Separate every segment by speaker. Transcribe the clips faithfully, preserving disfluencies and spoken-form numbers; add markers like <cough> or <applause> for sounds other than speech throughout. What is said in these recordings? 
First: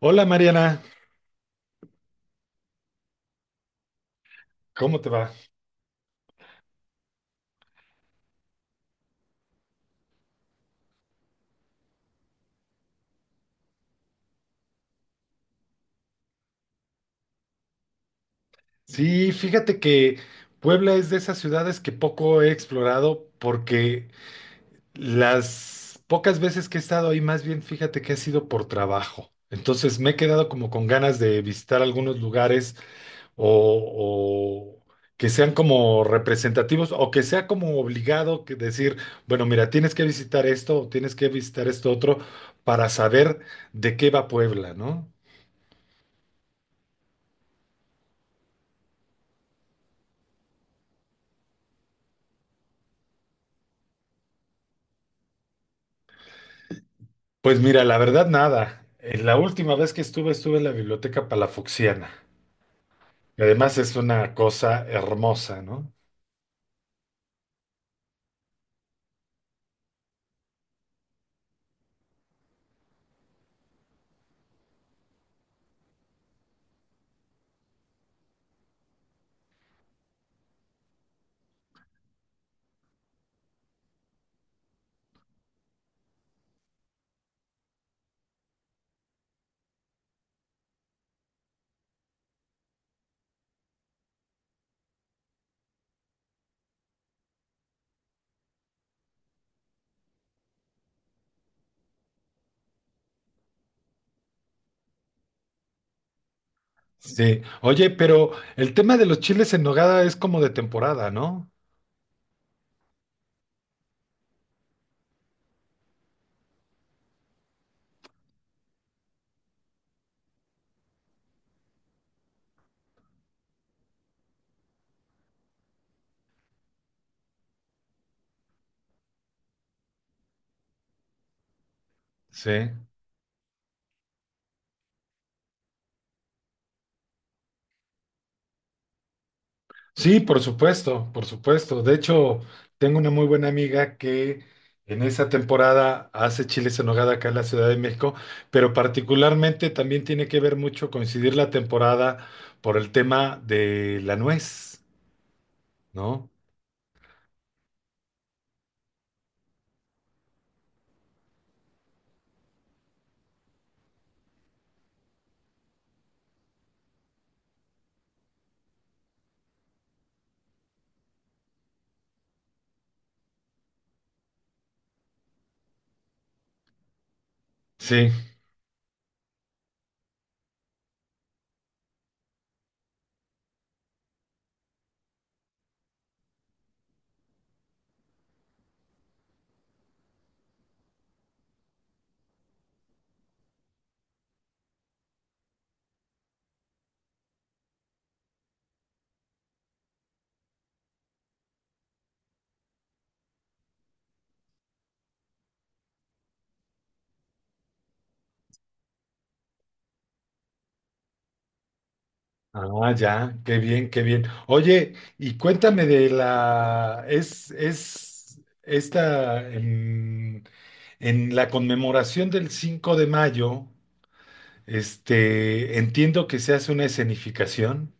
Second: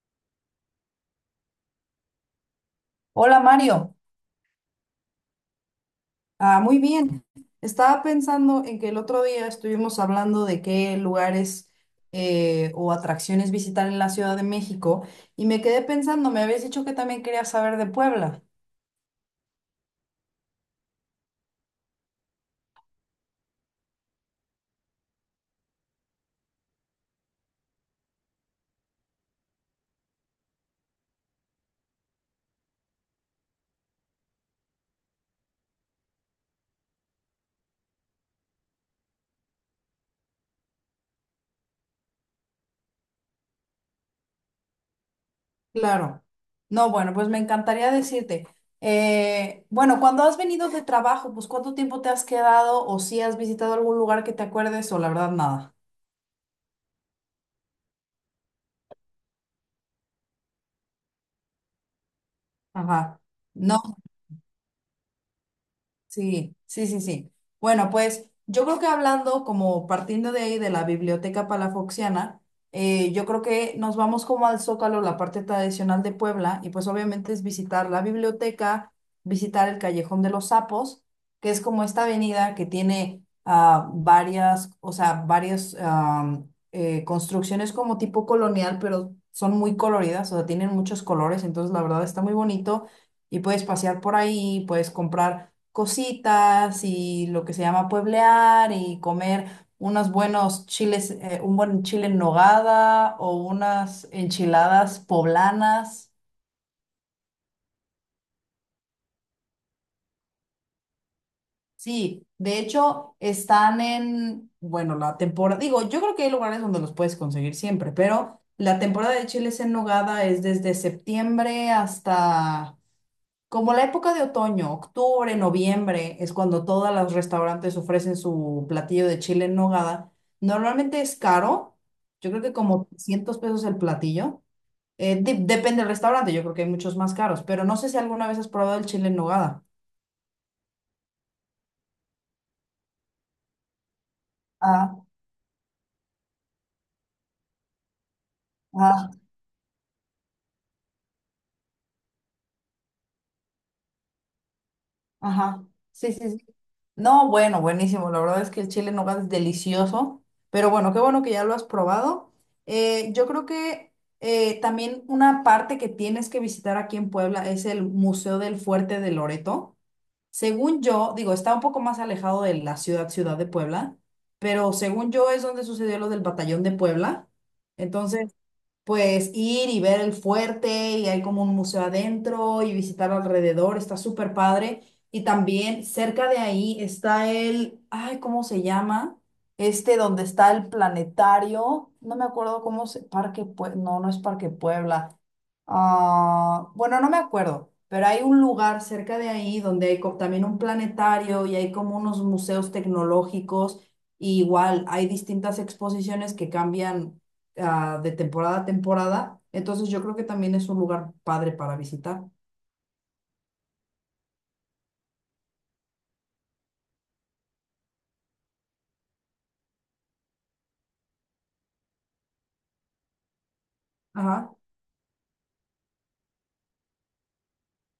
Speaker 1: Hola Mariana,
Speaker 2: Hola Mario,
Speaker 1: ¿cómo te va?
Speaker 2: ah, muy bien. Estaba pensando en que el otro día estuvimos hablando de qué lugares eh, o atracciones visitar en la Ciudad de México y me quedé pensando, me habías dicho que también querías saber de Puebla.
Speaker 1: Sí, fíjate que Puebla es de esas ciudades que poco he explorado porque las pocas veces que he estado ahí, más bien fíjate que ha sido por trabajo. Entonces me he quedado como con ganas de visitar algunos lugares o, o que sean como representativos o que sea como obligado que decir, bueno, mira, tienes que visitar esto o tienes que visitar esto otro para saber de qué va Puebla, ¿no?
Speaker 2: Claro. No, bueno, pues me encantaría decirte, eh, bueno, cuando has venido de trabajo, pues ¿cuánto tiempo te has quedado o si has visitado algún lugar que te acuerdes o la verdad nada?
Speaker 1: Pues mira, la verdad nada. Eh, La última vez que estuve, estuve en la Biblioteca Palafoxiana.
Speaker 2: Ajá.
Speaker 1: Y además es
Speaker 2: No.
Speaker 1: una cosa hermosa, ¿no?
Speaker 2: Sí, sí, sí, sí. Bueno, pues yo creo que hablando como partiendo de ahí de la biblioteca palafoxiana, eh, yo creo que nos vamos como al Zócalo, la parte tradicional de Puebla, y pues obviamente es visitar la biblioteca, visitar el Callejón de los Sapos, que es como esta avenida que tiene ah, varias, o sea, varias am, eh, construcciones como tipo colonial, pero son muy coloridas, o sea, tienen muchos colores, entonces la verdad está muy bonito y puedes pasear por ahí, puedes comprar cositas y lo que se llama pueblear y comer unos buenos chiles, eh, un buen chile en nogada o unas enchiladas poblanas.
Speaker 1: Sí. Oye, pero el tema de los chiles en nogada es como de temporada, ¿no?
Speaker 2: Sí, de hecho están en, bueno, la temporada, digo, yo creo que hay lugares donde los puedes conseguir siempre, pero la temporada de chiles en nogada es desde septiembre hasta como la época de otoño, octubre, noviembre, es cuando todos los restaurantes ofrecen su platillo de chile en nogada. Normalmente es caro, yo creo
Speaker 1: Sí.
Speaker 2: que como trescientos pesos el platillo. Eh, de- depende del restaurante, yo creo que hay muchos más caros, pero no sé si alguna vez has probado el chile en nogada.
Speaker 1: Sí, por supuesto, por supuesto. De hecho, tengo una muy buena amiga que
Speaker 2: Ah,
Speaker 1: en esa temporada hace chiles en nogada acá en la Ciudad de México, pero
Speaker 2: ah,
Speaker 1: particularmente también tiene que ver mucho coincidir la temporada por el tema de la nuez,
Speaker 2: ajá. Sí,
Speaker 1: ¿no?
Speaker 2: sí, sí. No, bueno, buenísimo. La verdad es que el chile en nogada es delicioso. Pero bueno, qué bueno que ya lo has probado. Eh, yo creo que eh, también una parte que tienes que visitar aquí en Puebla es el Museo del Fuerte de Loreto. Según yo, digo, está un poco más alejado de la ciudad, ciudad de Puebla, pero según yo es donde sucedió lo del Batallón de Puebla.
Speaker 1: Sí.
Speaker 2: Entonces, pues ir y ver el fuerte y hay como un museo adentro y visitar alrededor, está súper padre. Y también cerca de ahí está el, ay, ¿cómo se llama? Este donde está el planetario, no me acuerdo cómo se, Parque, Pue- no, no es Parque Puebla. Ah, bueno, no me acuerdo, pero hay un lugar cerca de ahí donde hay co- también un planetario y hay como unos museos tecnológicos. Y igual hay distintas exposiciones que cambian ah, de temporada a temporada. Entonces yo creo que también es un lugar padre para visitar.
Speaker 1: Ah, ya, qué bien, qué bien. Oye, y cuéntame de la, es, es esta, en, en la conmemoración del cinco de mayo,
Speaker 2: Ajá.
Speaker 1: este, entiendo que se hace una escenificación.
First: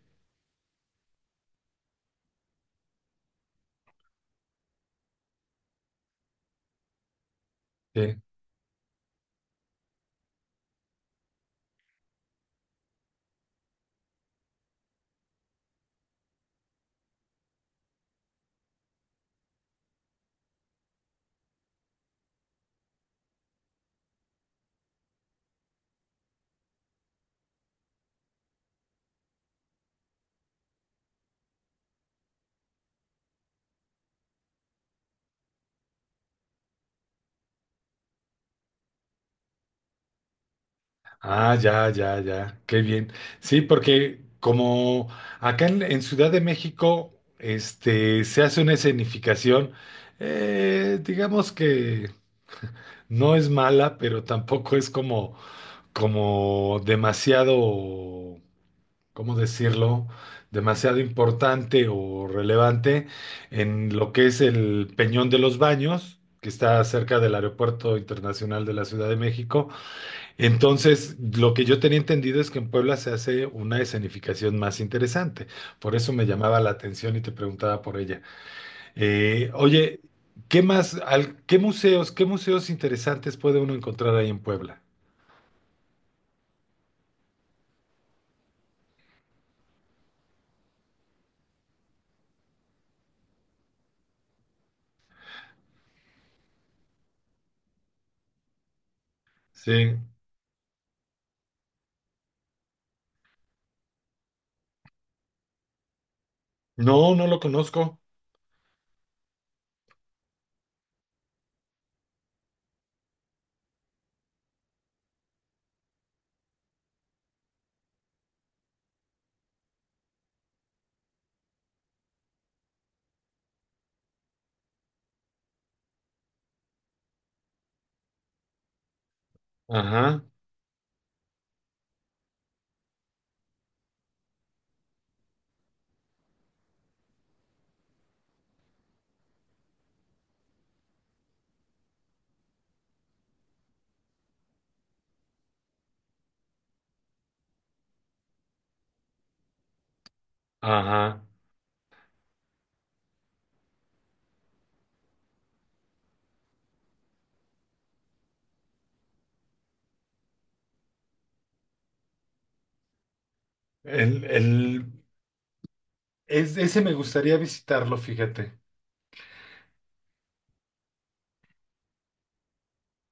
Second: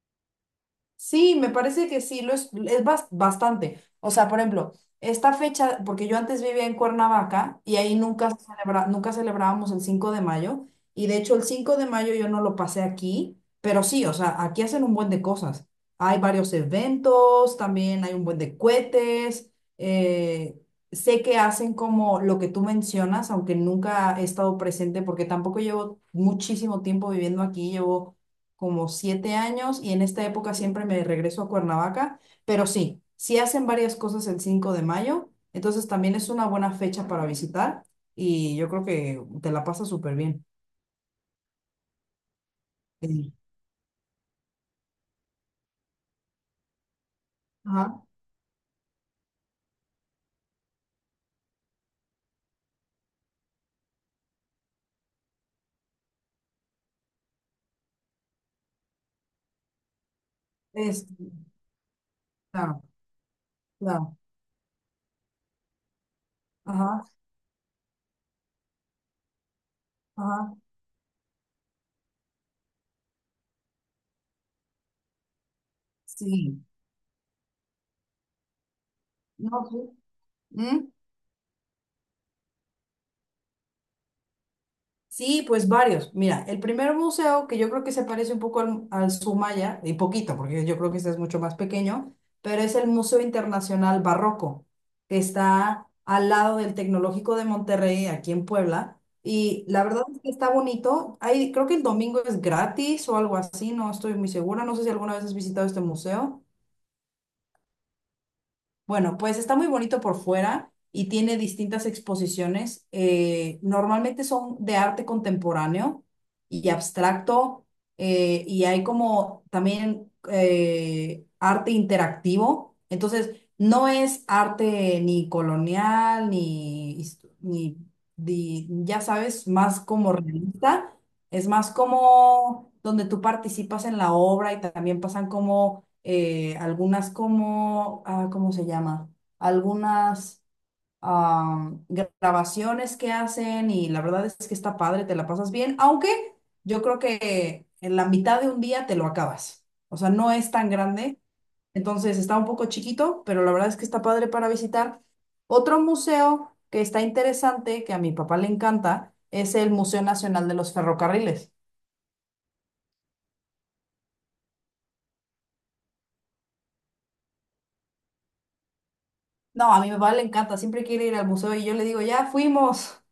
Speaker 2: Sí, me parece que sí, lo es, es bas- bastante. O sea, por ejemplo, esta fecha, porque yo antes vivía en Cuernavaca y ahí
Speaker 1: Sí.
Speaker 2: nunca, se celebra- nunca celebrábamos el cinco de mayo y de hecho el cinco de mayo yo no lo pasé aquí, pero sí, o sea, aquí hacen un buen de cosas. Hay varios eventos, también hay un buen de cohetes. eh, sé que hacen como lo que tú mencionas, aunque nunca he estado presente porque tampoco llevo muchísimo tiempo viviendo aquí, llevo como siete años y en esta época siempre me regreso a Cuernavaca, pero sí, sí hacen varias cosas el cinco de mayo, entonces también es una buena fecha para visitar y yo creo que te la pasas súper bien.
Speaker 1: Ah, ya, ya, ya, qué bien.
Speaker 2: Sí.
Speaker 1: Sí, porque como acá en, en Ciudad de México,
Speaker 2: Ajá,
Speaker 1: este, se hace una escenificación, eh, digamos que no es mala, pero tampoco es como como demasiado, ¿cómo decirlo? Demasiado
Speaker 2: es,
Speaker 1: importante o
Speaker 2: claro,
Speaker 1: relevante en lo
Speaker 2: claro,
Speaker 1: que es el Peñón de los Baños, que está
Speaker 2: ajá,
Speaker 1: cerca del Aeropuerto Internacional de la Ciudad de México.
Speaker 2: ajá,
Speaker 1: Entonces, lo que yo tenía entendido es que en Puebla se hace una escenificación más interesante. Por eso me llamaba
Speaker 2: sí,
Speaker 1: la atención y te preguntaba por ella. Eh,
Speaker 2: no, sí.
Speaker 1: oye, ¿qué
Speaker 2: ¿Mm?
Speaker 1: más, al- qué museos, qué museos interesantes puede uno encontrar ahí en Puebla?
Speaker 2: Sí, pues varios. Mira, el primer museo, que yo creo que se parece un poco al, al Sumaya, y poquito, porque yo creo que este es mucho más pequeño, pero es el Museo Internacional Barroco, que está al lado del Tecnológico de Monterrey, aquí en Puebla. Y la
Speaker 1: Sí.
Speaker 2: verdad es que está bonito. Hay, creo que el domingo es gratis o algo así, no estoy muy segura. No sé si alguna vez has visitado este museo.
Speaker 1: No, no lo conozco.
Speaker 2: Bueno, pues está muy bonito por fuera y tiene distintas exposiciones. eh, normalmente son de arte contemporáneo y abstracto eh, y hay como también eh, arte interactivo. Entonces, no es arte ni colonial, ni, his- ni, di- ya sabes, más como
Speaker 1: Ajá,
Speaker 2: realista. Es más como donde tú participas en la obra y también pasan como eh, algunas como, ah, ¿cómo se llama? Algunas ah, grabaciones que hacen y la verdad es que está padre, te la pasas bien, aunque yo creo que en la mitad de un día te lo acabas. O sea, no es tan grande,
Speaker 1: ajá.
Speaker 2: entonces está un poco chiquito, pero la verdad es que está padre para visitar. Otro museo que está interesante, que a mi papá le encanta, es el Museo Nacional de los Ferrocarriles.
Speaker 1: El, el... Es- ese me gustaría visitarlo, fíjate.
Speaker 2: No, a mi papá le encanta, siempre quiere ir al museo y yo le digo, ya fuimos,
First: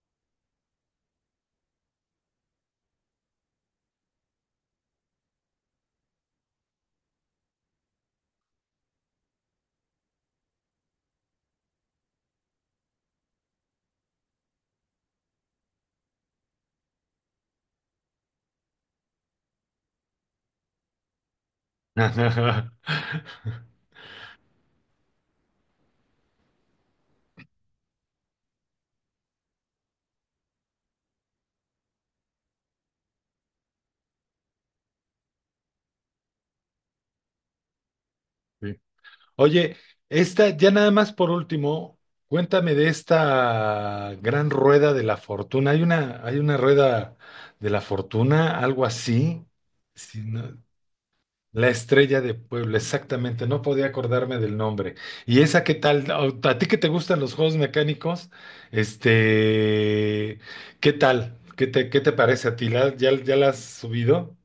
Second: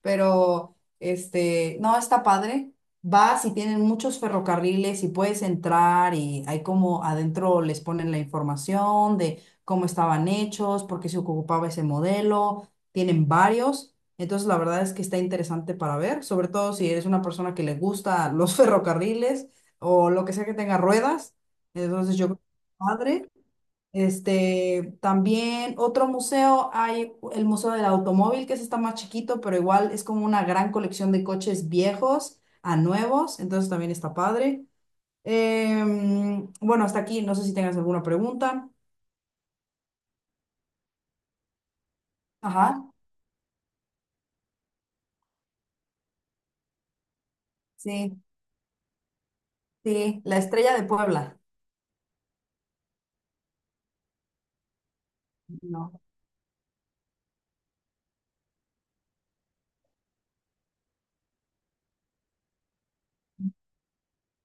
Speaker 2: pero este, no, está padre. Vas y tienen muchos ferrocarriles y puedes entrar y hay como adentro les ponen la información de cómo estaban hechos, por qué se ocupaba ese modelo, tienen varios. Entonces la verdad es que está interesante para ver, sobre todo si eres una persona que le gusta los <laughs> ferrocarriles o lo que sea que tenga ruedas. Entonces yo creo que está padre.
Speaker 1: <laughs>
Speaker 2: Este, también otro museo, hay el Museo del Automóvil, que ese está más chiquito, pero igual es como una gran colección de coches viejos a nuevos, entonces también está padre. Em, bueno, hasta aquí, no sé si tengas alguna pregunta.
Speaker 1: Sí. Oye, esta, ya nada más por último,
Speaker 2: Ajá,
Speaker 1: cuéntame de esta gran rueda de la fortuna. Hay una, hay una rueda de la
Speaker 2: sí,
Speaker 1: fortuna, algo así.
Speaker 2: sí,
Speaker 1: Sí,
Speaker 2: la
Speaker 1: no.
Speaker 2: estrella de Puebla.
Speaker 1: La estrella de Puebla, exactamente, no podía acordarme del nombre. ¿Y esa qué
Speaker 2: No.
Speaker 1: tal? A a ti que te gustan los juegos mecánicos? Este, ¿qué tal? ¿Qué te, qué te parece a ti? ¿La- ya, ya la has subido?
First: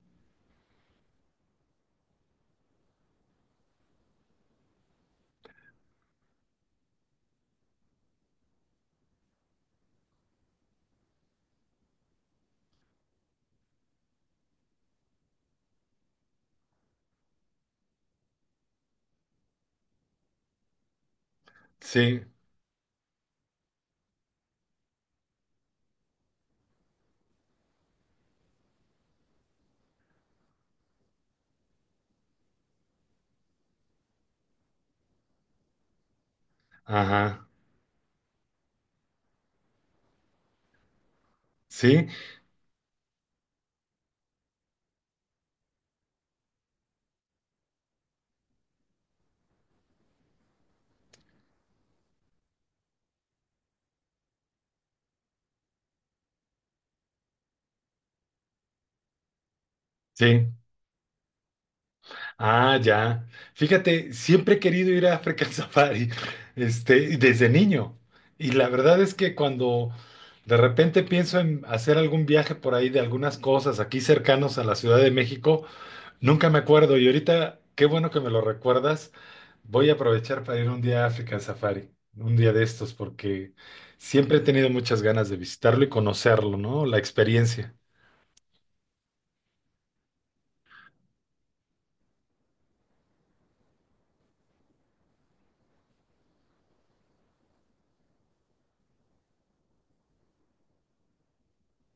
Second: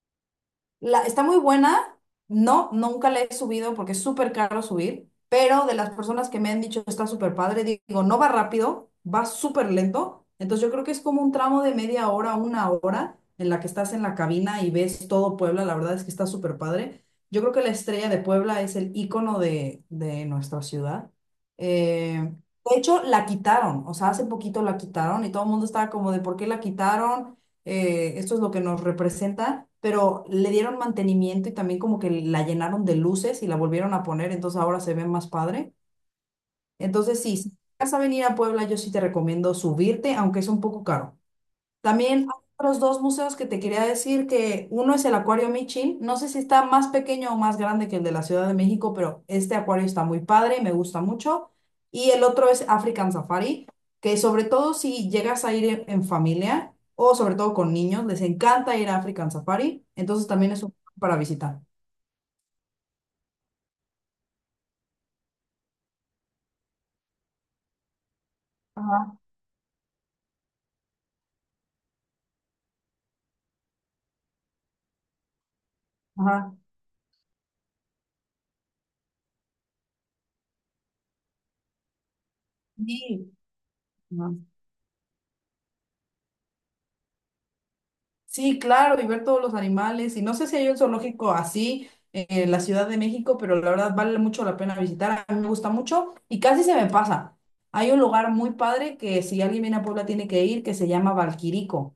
Speaker 2: La está muy buena. No, nunca la he subido porque es súper caro subir, pero de las personas que me han dicho está súper padre, digo, no va rápido, va súper lento. Entonces yo creo que es como un tramo de media hora, una hora en la que estás en la cabina y ves todo Puebla. La verdad es que está súper padre. Yo creo que la estrella de Puebla es el icono de, de nuestra ciudad.
Speaker 1: Sí,
Speaker 2: Eh, de hecho, la quitaron, o sea, hace poquito la quitaron y todo el mundo estaba como de, ¿por qué la quitaron? eh, esto es lo que nos representa, pero le dieron mantenimiento y también como que la llenaron de luces y la volvieron a poner, entonces ahora se ve más padre. Entonces sí,
Speaker 1: ajá,
Speaker 2: si vas a venir a Puebla, yo sí te recomiendo subirte, aunque es un poco caro.
Speaker 1: sí,
Speaker 2: También hay otros dos museos que te quería decir que uno es el Acuario Michin. No sé si está más pequeño o más grande que el de la Ciudad de México, pero este acuario está muy padre, me gusta mucho. Y el otro es African Safari, que sobre todo si llegas a ir en, en familia o sobre todo con niños, les encanta ir a African Safari. Entonces también
Speaker 1: sí.
Speaker 2: es un para visitar.
Speaker 1: Ah, ya. Fíjate, siempre he querido ir a African <laughs> Safari, este, y desde niño. Y la verdad es
Speaker 2: Ajá,
Speaker 1: que cuando de repente pienso en hacer algún viaje por ahí de algunas cosas aquí cercanos a la Ciudad de México, nunca
Speaker 2: ajá.
Speaker 1: me acuerdo y ahorita, qué bueno que me lo recuerdas. Voy a aprovechar para ir un día a África Safari, un día de estos,
Speaker 2: Sí.
Speaker 1: porque
Speaker 2: Ajá.
Speaker 1: siempre he tenido muchas ganas de visitarlo y conocerlo, ¿no? La experiencia.
Speaker 2: Sí, claro, y ver todos los animales. Y no sé si hay un zoológico así eh, en la Ciudad de México, pero la verdad vale mucho la pena visitar. A mí me gusta mucho y casi se me pasa. Hay un lugar muy padre que si alguien viene a Puebla tiene que ir, que se llama Valquirico.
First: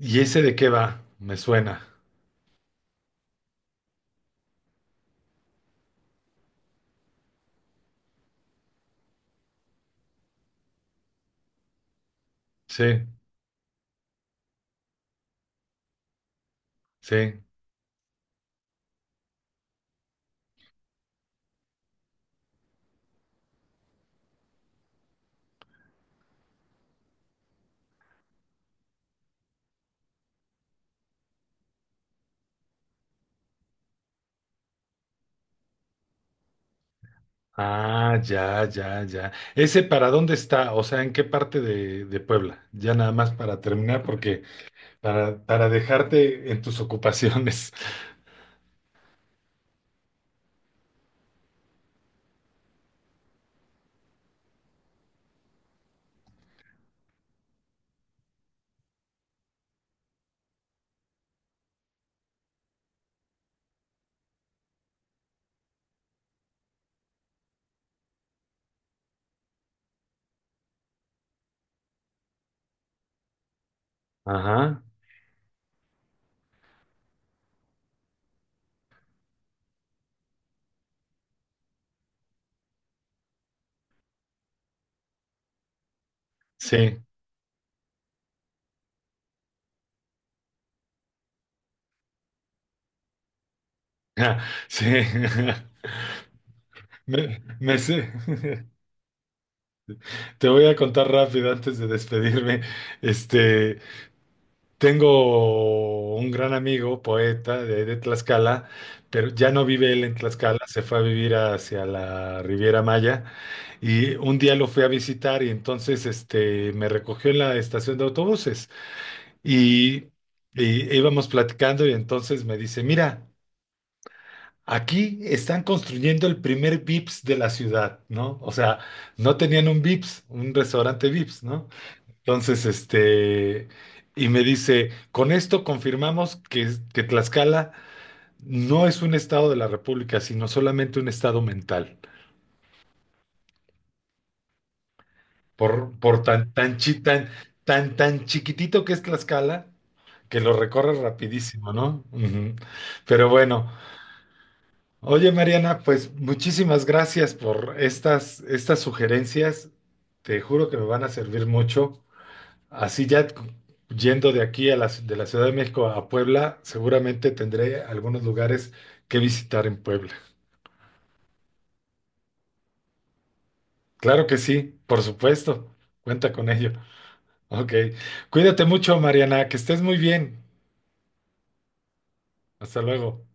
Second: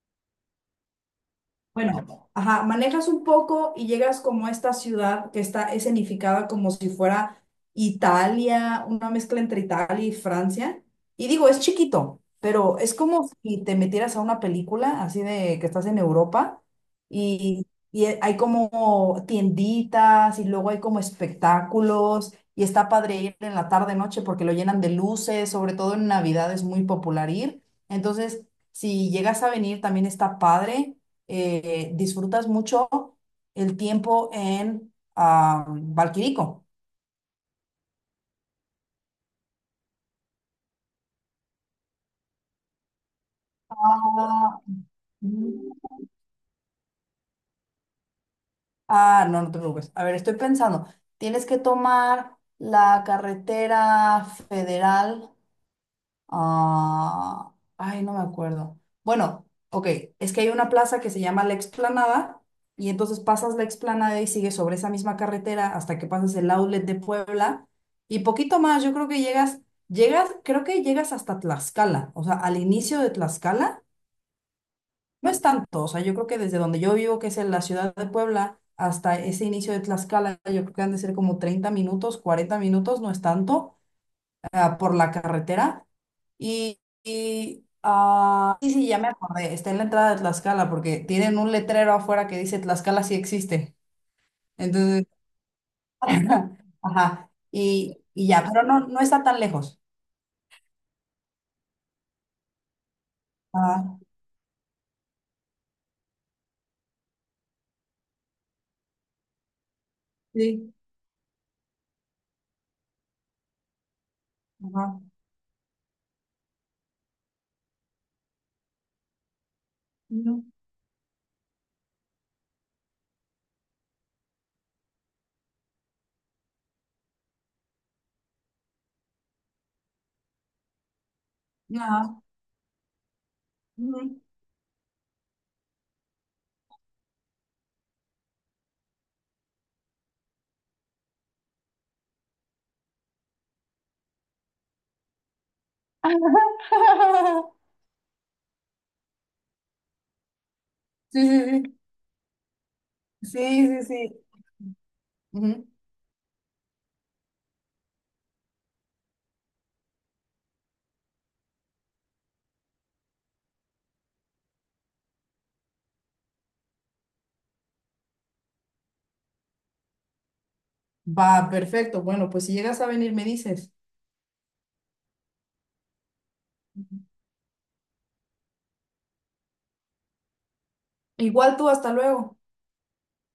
Speaker 1: ¿Y ese de qué va? Me suena.
Speaker 2: Bueno, ajá, manejas un poco y llegas como a esta ciudad que está escenificada como si fuera Italia, una mezcla entre Italia y Francia. Y digo, es chiquito, pero es
Speaker 1: Sí,
Speaker 2: como si te metieras a una película así de que estás en Europa
Speaker 1: sí.
Speaker 2: y, y hay como tienditas y luego hay como espectáculos y está padre ir en la tarde noche porque lo llenan de luces, sobre todo en Navidad es muy popular ir. Entonces, si llegas a venir también está padre eh, disfrutas mucho el tiempo en ah, Valquirico.
Speaker 1: Ah, ya, ya, ya. ¿Ese para dónde está? O sea, ¿en qué parte de, de Puebla? Ya nada más para terminar, porque
Speaker 2: Ah,
Speaker 1: para, para
Speaker 2: mm.
Speaker 1: dejarte en tus ocupaciones.
Speaker 2: Ah, no, no te preocupes. A ver, estoy pensando, tienes que tomar la carretera federal. Ah, ay, no me acuerdo. Bueno, ok, es que hay una plaza que se llama La Explanada y entonces pasas la Explanada y sigues sobre esa misma carretera hasta que pasas el outlet de Puebla y poquito más, yo creo que llegas, llegas, creo que llegas hasta Tlaxcala, o sea, al inicio de Tlaxcala,
Speaker 1: <laughs> Ajá,
Speaker 2: no es tanto, o sea, yo creo que desde donde yo vivo, que es en la ciudad de Puebla, hasta ese inicio de Tlaxcala, yo creo que han de ser como treinta minutos, cuarenta minutos, no es tanto, ah, por la carretera y,
Speaker 1: sí.
Speaker 2: y, ah, sí, sí, ya me acordé, está en la entrada de Tlaxcala porque tienen un letrero afuera que dice Tlaxcala sí existe.
Speaker 1: <laughs> Sí.
Speaker 2: Entonces,
Speaker 1: <laughs>
Speaker 2: <laughs> ajá,
Speaker 1: Me, me
Speaker 2: y,
Speaker 1: sé-
Speaker 2: y ya, pero
Speaker 1: <laughs>
Speaker 2: no, no está tan lejos.
Speaker 1: Te voy a contar rápido antes de despedirme. Este,
Speaker 2: Ajá,
Speaker 1: tengo un gran amigo, poeta de, de Tlaxcala, pero ya no vive él en Tlaxcala,
Speaker 2: sí,
Speaker 1: se fue a vivir hacia la Riviera Maya y un día lo fui a
Speaker 2: ajá,
Speaker 1: visitar y entonces este, me recogió en la estación de autobuses y,
Speaker 2: ujú,
Speaker 1: y íbamos platicando y entonces me dice, mira. Aquí están construyendo el primer Vips de la ciudad, ¿no? O sea, no tenían un Vips, un restaurante Vips, ¿no?
Speaker 2: ajá,
Speaker 1: Entonces, este,
Speaker 2: ujú.
Speaker 1: y me dice, con esto confirmamos que, que Tlaxcala no es un estado de la República, sino solamente un estado mental. Por, por tan, tan, chi- tan,
Speaker 2: <laughs>
Speaker 1: tan, tan chiquitito que es Tlaxcala, que lo recorre
Speaker 2: Sí, sí,
Speaker 1: rapidísimo, ¿no? Ujú. Pero
Speaker 2: sí,
Speaker 1: bueno,
Speaker 2: sí, sí, sí.
Speaker 1: Oye,
Speaker 2: Ujú.
Speaker 1: Mariana, pues muchísimas gracias por estas, estas sugerencias. Te juro que me van a servir mucho. Así ya cu- yendo de aquí a la, ci- de la Ciudad de México a Puebla, seguramente tendré algunos lugares que visitar en Puebla.
Speaker 2: Va, perfecto. Bueno, pues si llegas a venir, me dices.
Speaker 1: Claro que sí, por supuesto. Cuenta con ello. Ok. Cuídate mucho, Mariana. Que estés muy bien.
Speaker 2: Igual tú, hasta luego.
Speaker 1: Hasta luego.